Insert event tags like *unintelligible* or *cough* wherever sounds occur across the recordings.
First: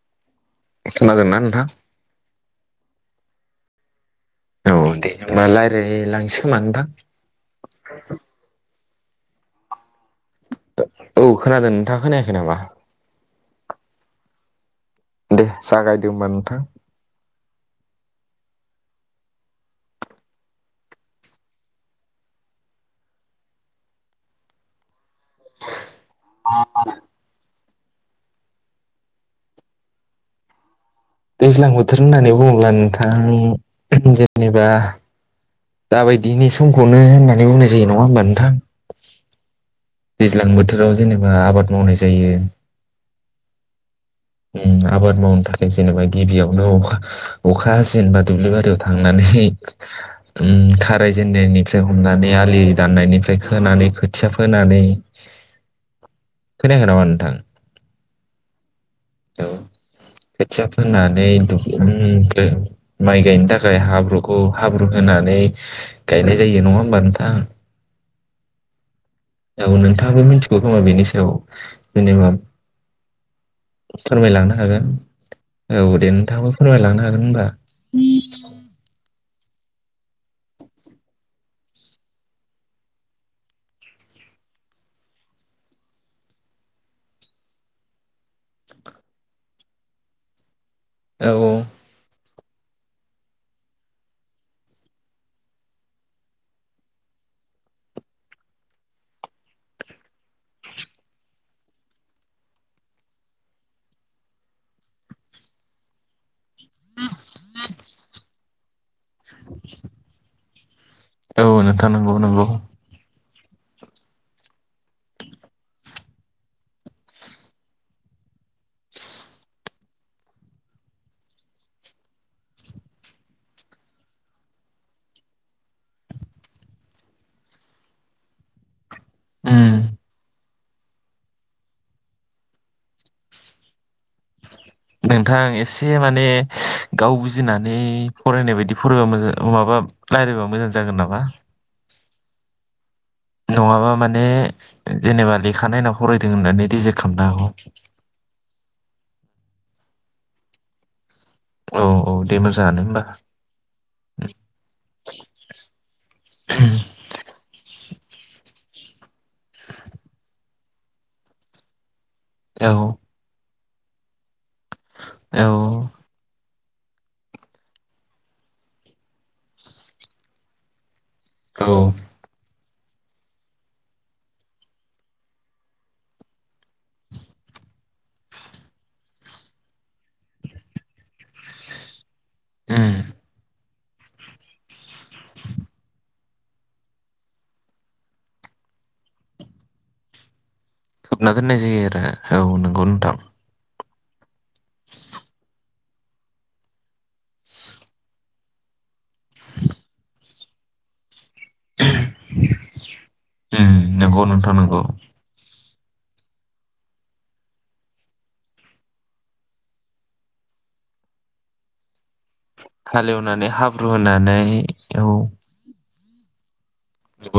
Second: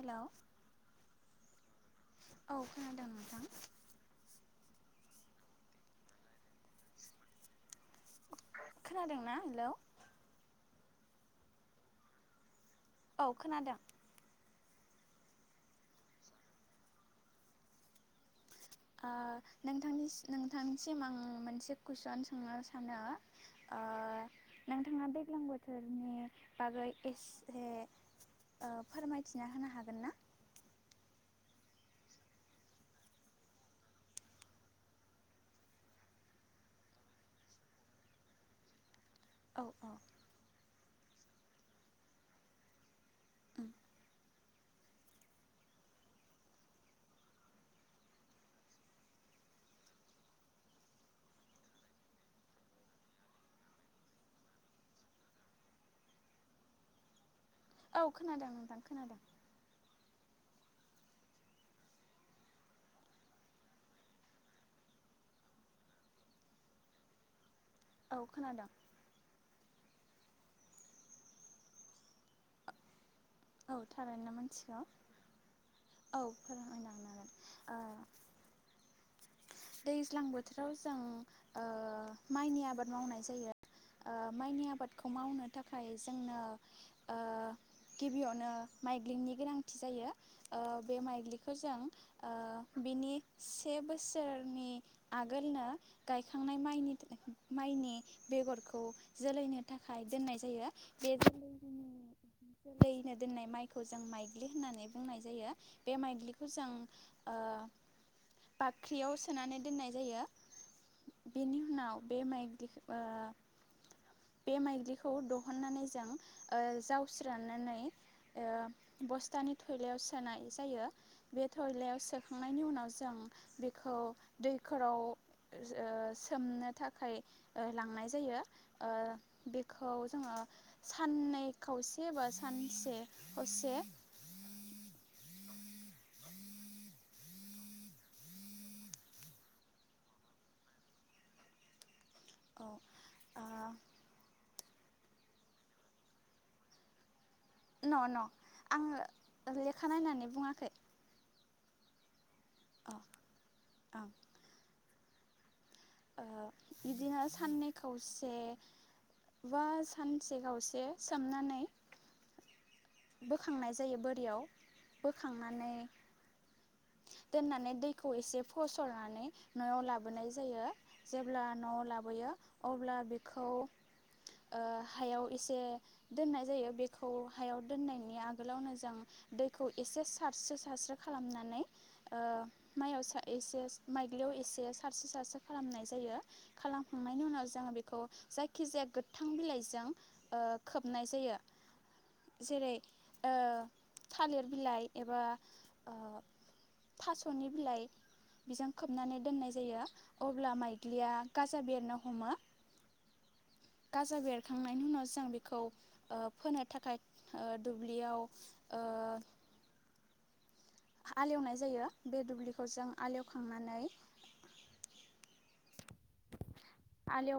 Hello खोनादों ना नोंथां? औ खोनादों नोंथां। औ दे होनोमा रायलाय लांसै खोमा नोंथां। खोनादोंना हेलौ औ खोनादों नोंथाङा खोनायाखै नामा? औ खोनादों। दे जागायदो होनबा नोंथां ओ नोथांनिसि नोंथांसिम आं मोनसे कुइसन सोंनो सानो ओ नोंथाङा बे दैलां बोथोरनि बागै एस हे ओ फोरमायथिना होनो हागोन ना? दैज्लां बोथोर होन्नानै बुङोब्ला नोंथां जेनेबा दाबायदिनि समखौनो होन्नानै बुंनाय जायो नङा होमबा नोंथां? औ औ दैज्लां बोथोराव जेनेबा आबाद मावनाय जायो। उम उम आबाद मावनो थाखाय जेनेबा गिबियावनो अखा अखा हासिगोनबा दुब्लि बारियाव थांनानै उम खाराय जेननायनिफ्राय हमनानै आलि दाननायनिफ्राय खोनानै खोथिया फोनानै खोनायखै नामा नोंथां? औ खोनादों नोंथां खोनादों औ खोथिया फोंनानै द उम बे माइ गायनो थाखाय हाब्रुखौ हाब्रु नायनानै गायनाय जायो नङा होमबा नोंथां औ खोनादों। औ नोंथाङाबो मिथिगौ खोमा बेनि सायाव जेनेबा औ थारैनो फोरमायलांनो मिथिगौ हागोन औ दे नोंथाङो फोरमायलांनो हागोन होनबा औ दैज्लां बोथोराव जों ओ माइनि आबाद मावनाय जायो ओ माइनि आबादखौ मावनो थाखाय जोंनो ओ गिबियावनो माइग्लिंनि गोनांथि जायो ओ बे औ माइग्लिखौ जों ओ बिनि से बोसोरनि आगोलनो गायखांनाय माइनिफ्रय माइनि बेगरखौ जोलैनो थाखाय दोन्नाय जायो बे जों दै होना दोननाय माइखौ जों माइग्लि होननानै बुंनाय जायो बे माइग्लिखौ जों। *inaudible* बाग ख्रियाव सोनानै दोननाय जायो औ बेनि नोंथां उनाव नंगौ बे नंगौ माइग्लि ओ बे मायग्लिखौ दहननानै जों ओ जावस्रो राननानै ओ बस्थानि थयलायाव सोनाय जायो बे थयलायाव सोखांनायनि उनाव जों बेखौ दैखराव ओ सोमनो थाखाय ओ लांनाय जायो। ओ उम बेखौ जोङो साननै खावसे सेबा सानसे हसे नोंथां एसे माने गाव बुजिनानै फरायनाय बायदि फरायबा मोजां माबा रायलायबा मोजां जागोन नामा? औ ओ नङाबा माने जेनेबा लेखानायना फरायदों होननानै रिजेक्ट खालामनो हागौ न न आङोे ले खानायनानै बुङाखै। औ औ। दे मोजाङानो अ होनबा। ओं ओ बिदिनो साननै खावसे। बा सानसे गावसे सोमनानै औ। बोखांनाय जायो बोरियाव। औ बोखांनानै दोननानै दैखौ एसे फसरनानै नआव लाबोनाय जायो। जेब्ला न औ लाबोयो अब्ला बेखौ ओ हायाव एसे दोननाय जायो बेखौ हायाव। दोननायनि आगोलावनो जों दैखौ एसे सारस्रो सारस्रो खालामनानै ओ उम माइआव‌सो एसे। माइग्लियाव एसे सारसो सारसो खालामनाय जायो। खालामखांनायनि उनाव जोङो बेखौ जायखिजाया गोथां बिलाइजों ओ खोबनाय जायो खोबना दोननाय जायो आरो। औ जेरै नंगौ नोंथां ओ थालिर बिलाइ एबा थासनि बिलाइ बिजों खोब नानै दोननाय जायो। अब्ला माइग्लिया गाजा बेरनो हमो उम गाजा नंगौ नोंथां नंगौ बेरखांनायनि उनावसो जों बेखौ ओ फोनो थाखाय ओ दुब्लियाव ओ हालेवनाय जायो। बे दुब्लिखौ जों हालेवनानै आलेवखांनानै हाब्रु होनानै औ।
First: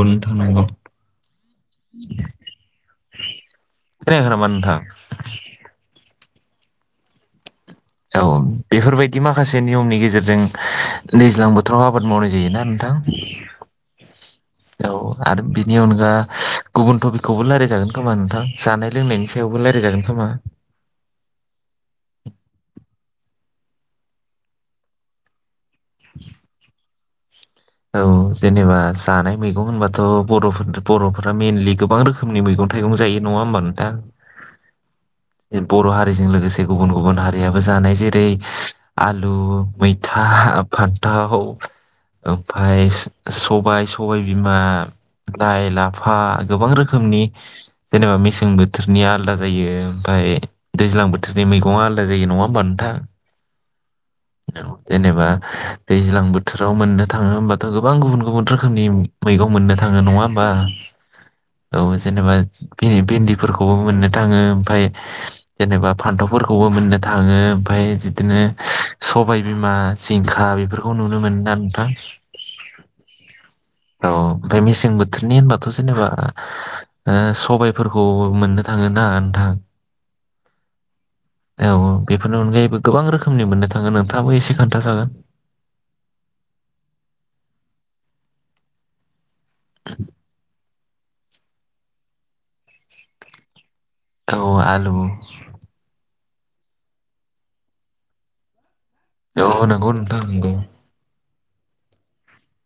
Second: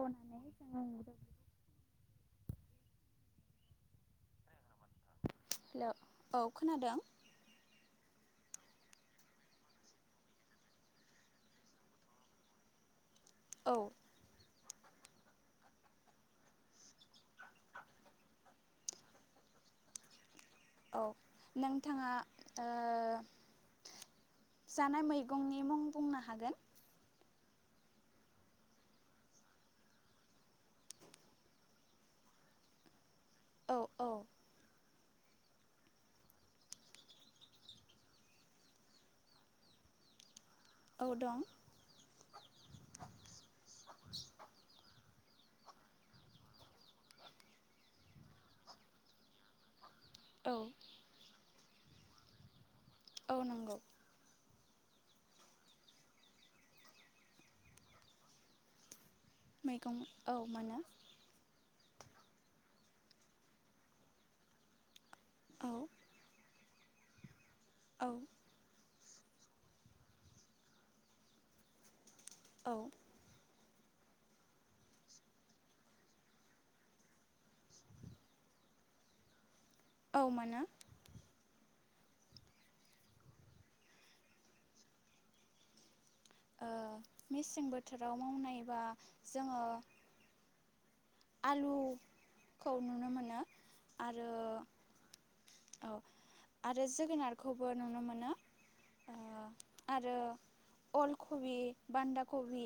उन थानांगौ। खोनायाखै नामा नोंथां? हेलौ औ खोनादों। औ बेफोरबायदि माखासे नियमनि गेजेरजों दैज्लां बोथोराव आबाद मावनाय जायोना नोंथां? औ। औ आरो बिनि अनगा गुबुन थटपिकखौबो रायलाय जागोन खोमा नोंथां जानाय लोंनायनि सायावबो रायलायजागोन खोमा? औ नोंथाङा ओ जानाय मैगंनि मुं बुंनो हागोन? औ जेनेबा जानाय मैगं होनबाथ बरफोर बरफोरा मेनलि गोबां रोखोमनि मैगं थाइगं जायो नङा होनबा औ नोंथां? औ बर हारिजों लोगोसे गुबुन गुबुन हारियाबो जानाय। जेरै आलु, मैथा औ दं फानथाव, ओमफाय स-सबाय, सबाय बिमा, लाइ, लाफा गोबां रोखोमनि जेनोबा मेसें बोथोरनि आलदा जायो। ओमफाय औ दैज्लां बोथोर नि मैगङा आलदा जायो नङा होनबा नोंथां? औ नंगौ। औ जेनेबा दैज्लां बोथोराव मोन्नो थाङो होमबाथ गोबां गुबुन गुबुन रोखोमनि मैगं मोन्नो थाङो नङा औ होमबा? मोनो औ जेनोबा भि-भिन्दिफोरखौबो मोन्नो थाङो ओमफाय औ जेनेबा फान्थावफोर खौबो मोन्नो थाङो। ओमफाय औ बिदिनो सबाय बिमा, जिंखा बेफोरखौ नुनो मोनोना नोंथां? औ। औ ओमफ्राय मेसें बोथोरनि होनबाथ जेनेबा ओ सबायफोरखौ मोन्नो थाङोना नोंथां? औ मोनो। औ बेफोरनि अनगायैबो गोबां रोखोमनि मोननो था ङो नोंथाङाबो एसे खोनथा जागोन। ओ मेसें बोथोराव मावनायबा जोङो *inaudible* आलु खौ नुनो मोनो। आरो औ आलु औ आरो जोगोनारखौबो नुनो मोनो। ओ औ नोंगौ आरो नोंथां नोंगौ। अल कबि बान्दा कबि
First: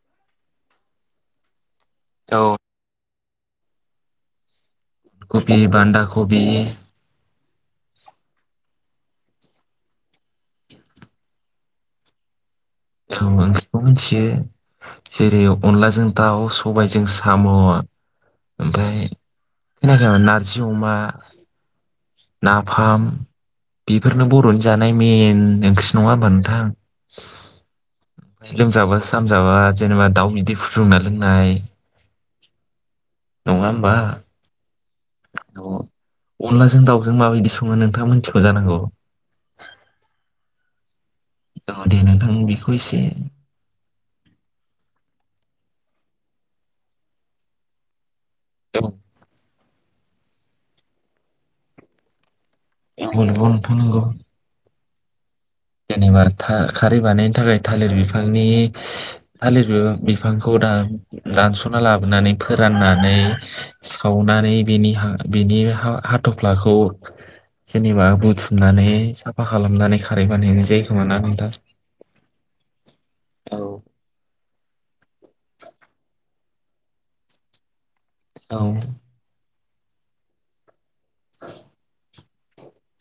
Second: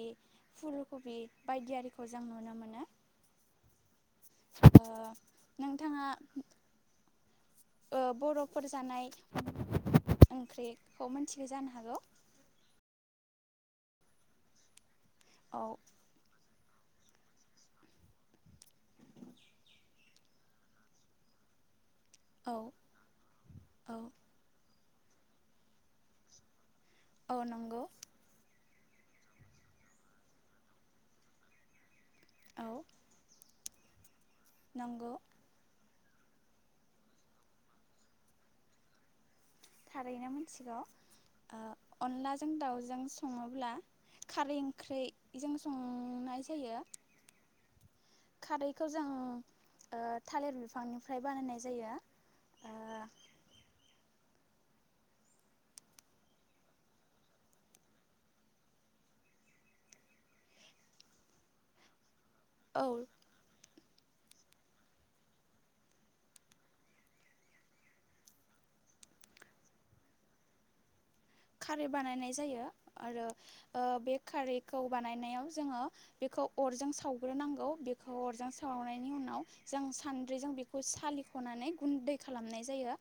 फुलकबि बायदि आरि खौ जों औ नुनो मोनो। ओ कफि बान्दा, नोंथाङा कबि ओ बर'फोर जानाय ओंख्रैखौ मोन्थिगौ जानो हागौ। औ ओंख्रिखौ मिन्थियो। जेरै औ अनलाजों दाउ, सबायाइजों साम' ओमफाय *unintelligible* नार्जि अमा औ नाफाम औ बेफोरनो बर'नि जानाय मेन ओंख्रि नङा होमबा नोंथां? औ नंगौ। लोमजाबा सामजाबा जेनेबा दाउ बिदै फुदुंना लोंनाय। औ। नङा होमबा? नंगौ। अनलाजों दाउ जों माबायदि सङो नोंथाङा मोन्थिगौ जानांगौ। थारैनो मिनथिगौ ओ औ दे नोंथां अनलाजों बेखौ एसे दाउजों सङोब्ला खारै ओंख्रैजों संनाय जायो औ खारैखौ जों ओ थालेर बिफांनिफ्राय बानायनाय जायो *unintelligible* थां नोंगौ जेनेबा था खारै बानायनायनि थाखाय थालिर बिफांनि थालिर बिफां बिफांखौ दान दानसना लाबोनानै ओ औ फोराननानै सावनानै बेनि हा बेनि हा हाथफ्लाखौ जेनेबा बुथुमनानै साफा खालामनानै खा बानायहैनाय जायो खोमाना खारै बानायनाय जायो आरो औ ओ बे खारै खौ बानायनायाव जोङो बेखौ अरजों सावग्रोनांगौ बे खौ अरजों औ सावनायनि उनाव जों सानद्रिजों बेखौ सालिखनानै गुनदै खालामनाय जायो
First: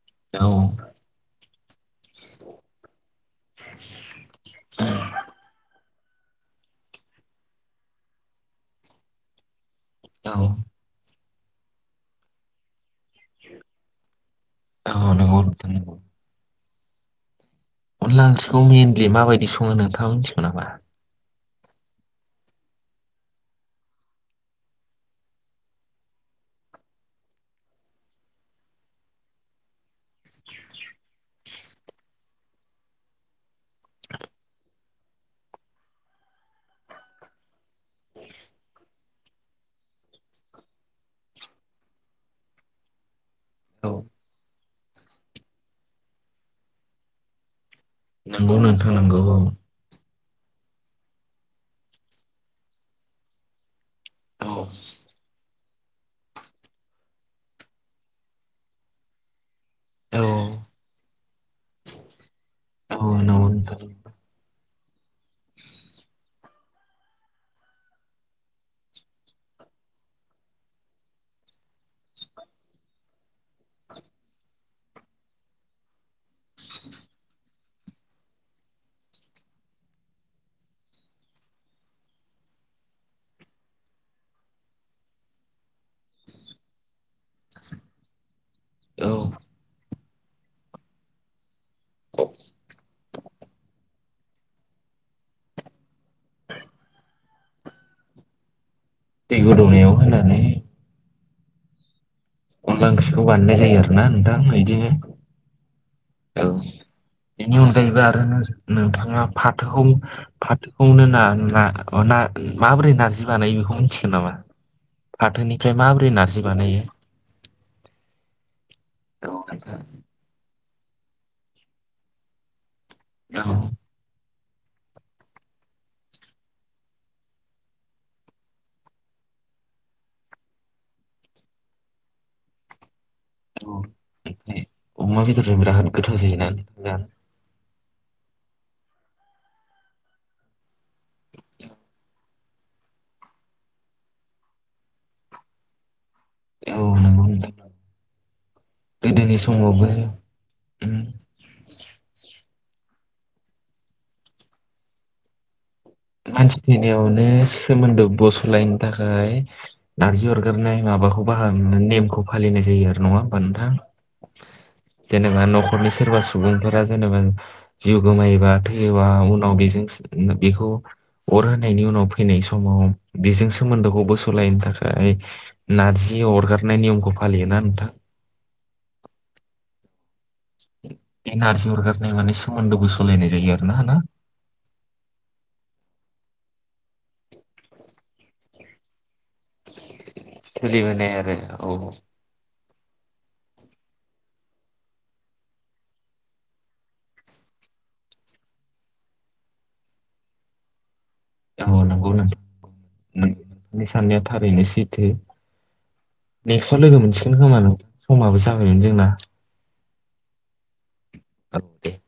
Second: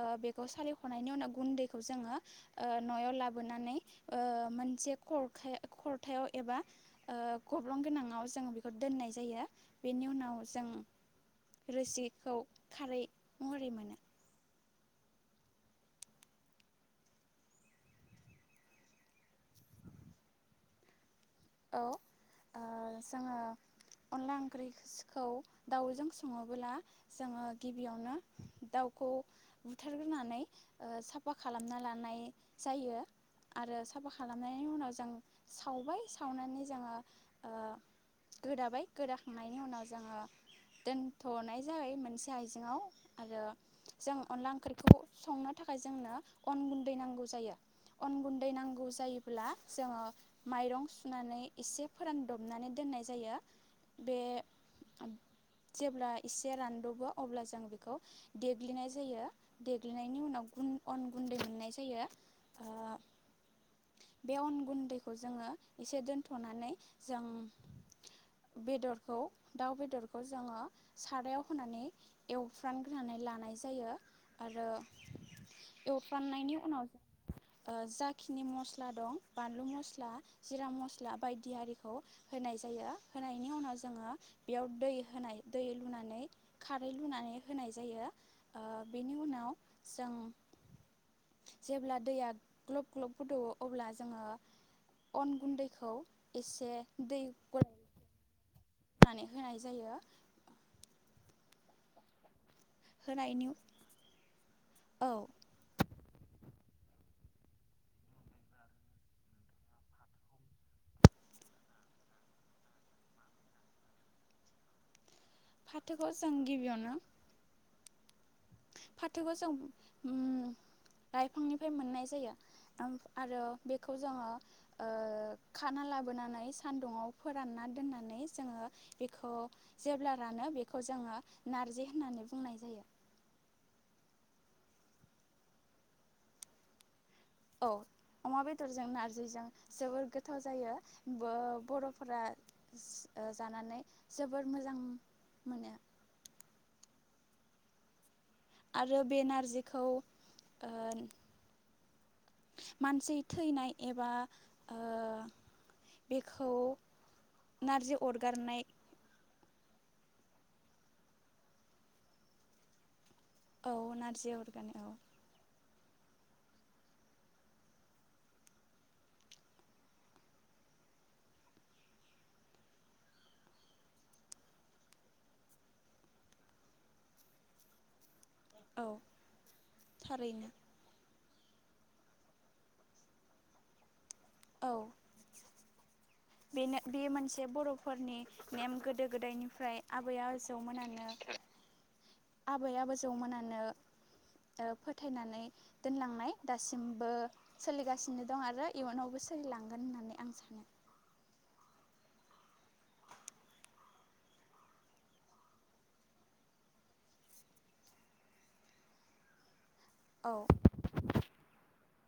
ओ औ बेखौ सालिखनायनि उनाव गुनदै खौ जोङो ओ नयाव लाबोनानै ओ मोनसे खरखाय खर थायाव एबा ओ गब्लं गोनाङाव जों बेखौ दोननाय जायो बेनि औ उनाव जों रोसिखौ खारै महरै मोनो औ औ नंगौ नोंथां अनला ओंख्रिखौ मेइनलि माबायदि सङो नोंथाङा मिथिगौ नामा औ ओह जोङो अनला ओंख्रिसिखौ दाउजों सङोबोला जोङो गिबियावनो दाउखौ बुथारग्रोनानै ओ साफा खालामना लानाय जायो आरो साफा खालामनायनि उनाव जों सावबाय सावनानै जोङो ओह गोदाबाय गोदाखांनायनि उनाव जोङो दोनथनाय जाबाय मोनसे आइजेंआव आरो औ जों अनला ओंख्रिखौ संनो थाखाय जोंनो अन गुन्दै नांगौ जायो अन गुन्दै नंगौ नांगौ नोंथां नंगौ औ जायोब्ला जोङो माइरं नानै एसे फोरानदबनानै दोननाय जायो बे औ जेब्ला एसे रानदबो अब्ला जों बेखौ देग्लिनाय जायो देग्लिनायनि औ उनाव गुन अन गुन्दै मोननाय जायो ओ औ नंगौ नोंथां बे अन गुन खौ जोङो एसे दोनथनानै जों बेदरखौ दाउ बेदरखौ जोङो सारायाव होनानै एवफ्रामग्रोनानै लानाय जायो आरो एवफ्रामनायनि उनाव ओह जाखिनि मस्ला दं बानलु मस्ला जिरा मस्ला बायदि आरिखौ होनाय जायो होनायनि उनाव जोङो बेयाव दै होनाय दै लुनानै खारै लुनानै होनाय जायो ओह औ बेनि उनाव जों जेब्ला दैया ग्लब ग्लब गोदौवो अब्ला जोङो अन गुन्दैखौ एसे दै गलायनानै दै होनाय गोदौनायाव जायो होनानै अनला ओंख्रिखौ होनायनि बानायनाय जायो आरोना नोंथां बिदिनो औ औ बेनि अनगायैबो आरो नो नोंथाङा फाथोखौ फाथोखौनो ना - ना अ ना माबोरै नारजि बानायो बेखौ मिथिगोन नामा? फाथोनिफ्राय फाथोखौ माबोरै जों नार्जि बानायो? गिबियावनो औ फाथोखौ जों नोंथां ओम लाइफांनिफ्राय मोननाय जायो आरो बेखौ जोङो ओह खाना लाबोनानै सानदुंआव फोरानना दोननानै जोङो बेखौ जेब्ला रानो बेखौ जोङो नारजि होननानै बुंनाय जायो। अमा बेदरजों बेराद गोथाव जायोना जानो औ अमा बेदरजों नारजिजों जोबोर गोथाव जायो बो बर'फोरा ओह जानानै जोबोर मोजां मोनो औ नोंगौ नोंथां आरो बे गोदोनि नारजिखौ समावबो ओ उम मानसि थैनाय एबा ओ बेखौ मानसि थैनायावनो नारजि सोमोन्दो अरगारनाय बसलायनो थाखाय नारजि अरगारनाय माबाखौ बाहा नेमखौ फालिनाय जायो आरो नङा नोंथां औ नारजि अरगारनाय औ जेनेबा न न'खरनि सोरबा सुबुंफोरा जेनेबा जिउ गोमायोबा थैयोबा उनाव बेजों सो बेखौ अर होनायनि उनाव फैनाय समाव बेजों सोमोन्दोखौ बोसलायनो थाखाय नारजि अरगारनाय नियमखौ फालियोना नोंथां औ थारैनो बे नारजि अरगारनाय माने सोमोन्दो बोसलायनाय जायो आरो ना ना? औ बेनो बे मोनसे बर'फोरनि नेम गोदो गोदायनिफ्राय आबै आ जौ मोनानो सोलिबोनाय आरो औ आबै आजौ मोनानो ओ फोथायनानै दोनलांनाय दासिमबो सोलिगासिनो दं आरो इयुनावबो सोलिलांगोन होननानै आं सानो औ नंगौ नोंथां नोंथांनि साननाया थारैनो सैथो नेक्स्टआव लोगो मोनसिगोन खोमा नोंथां समाबो जाबायगोन जोंना औ *inaudible*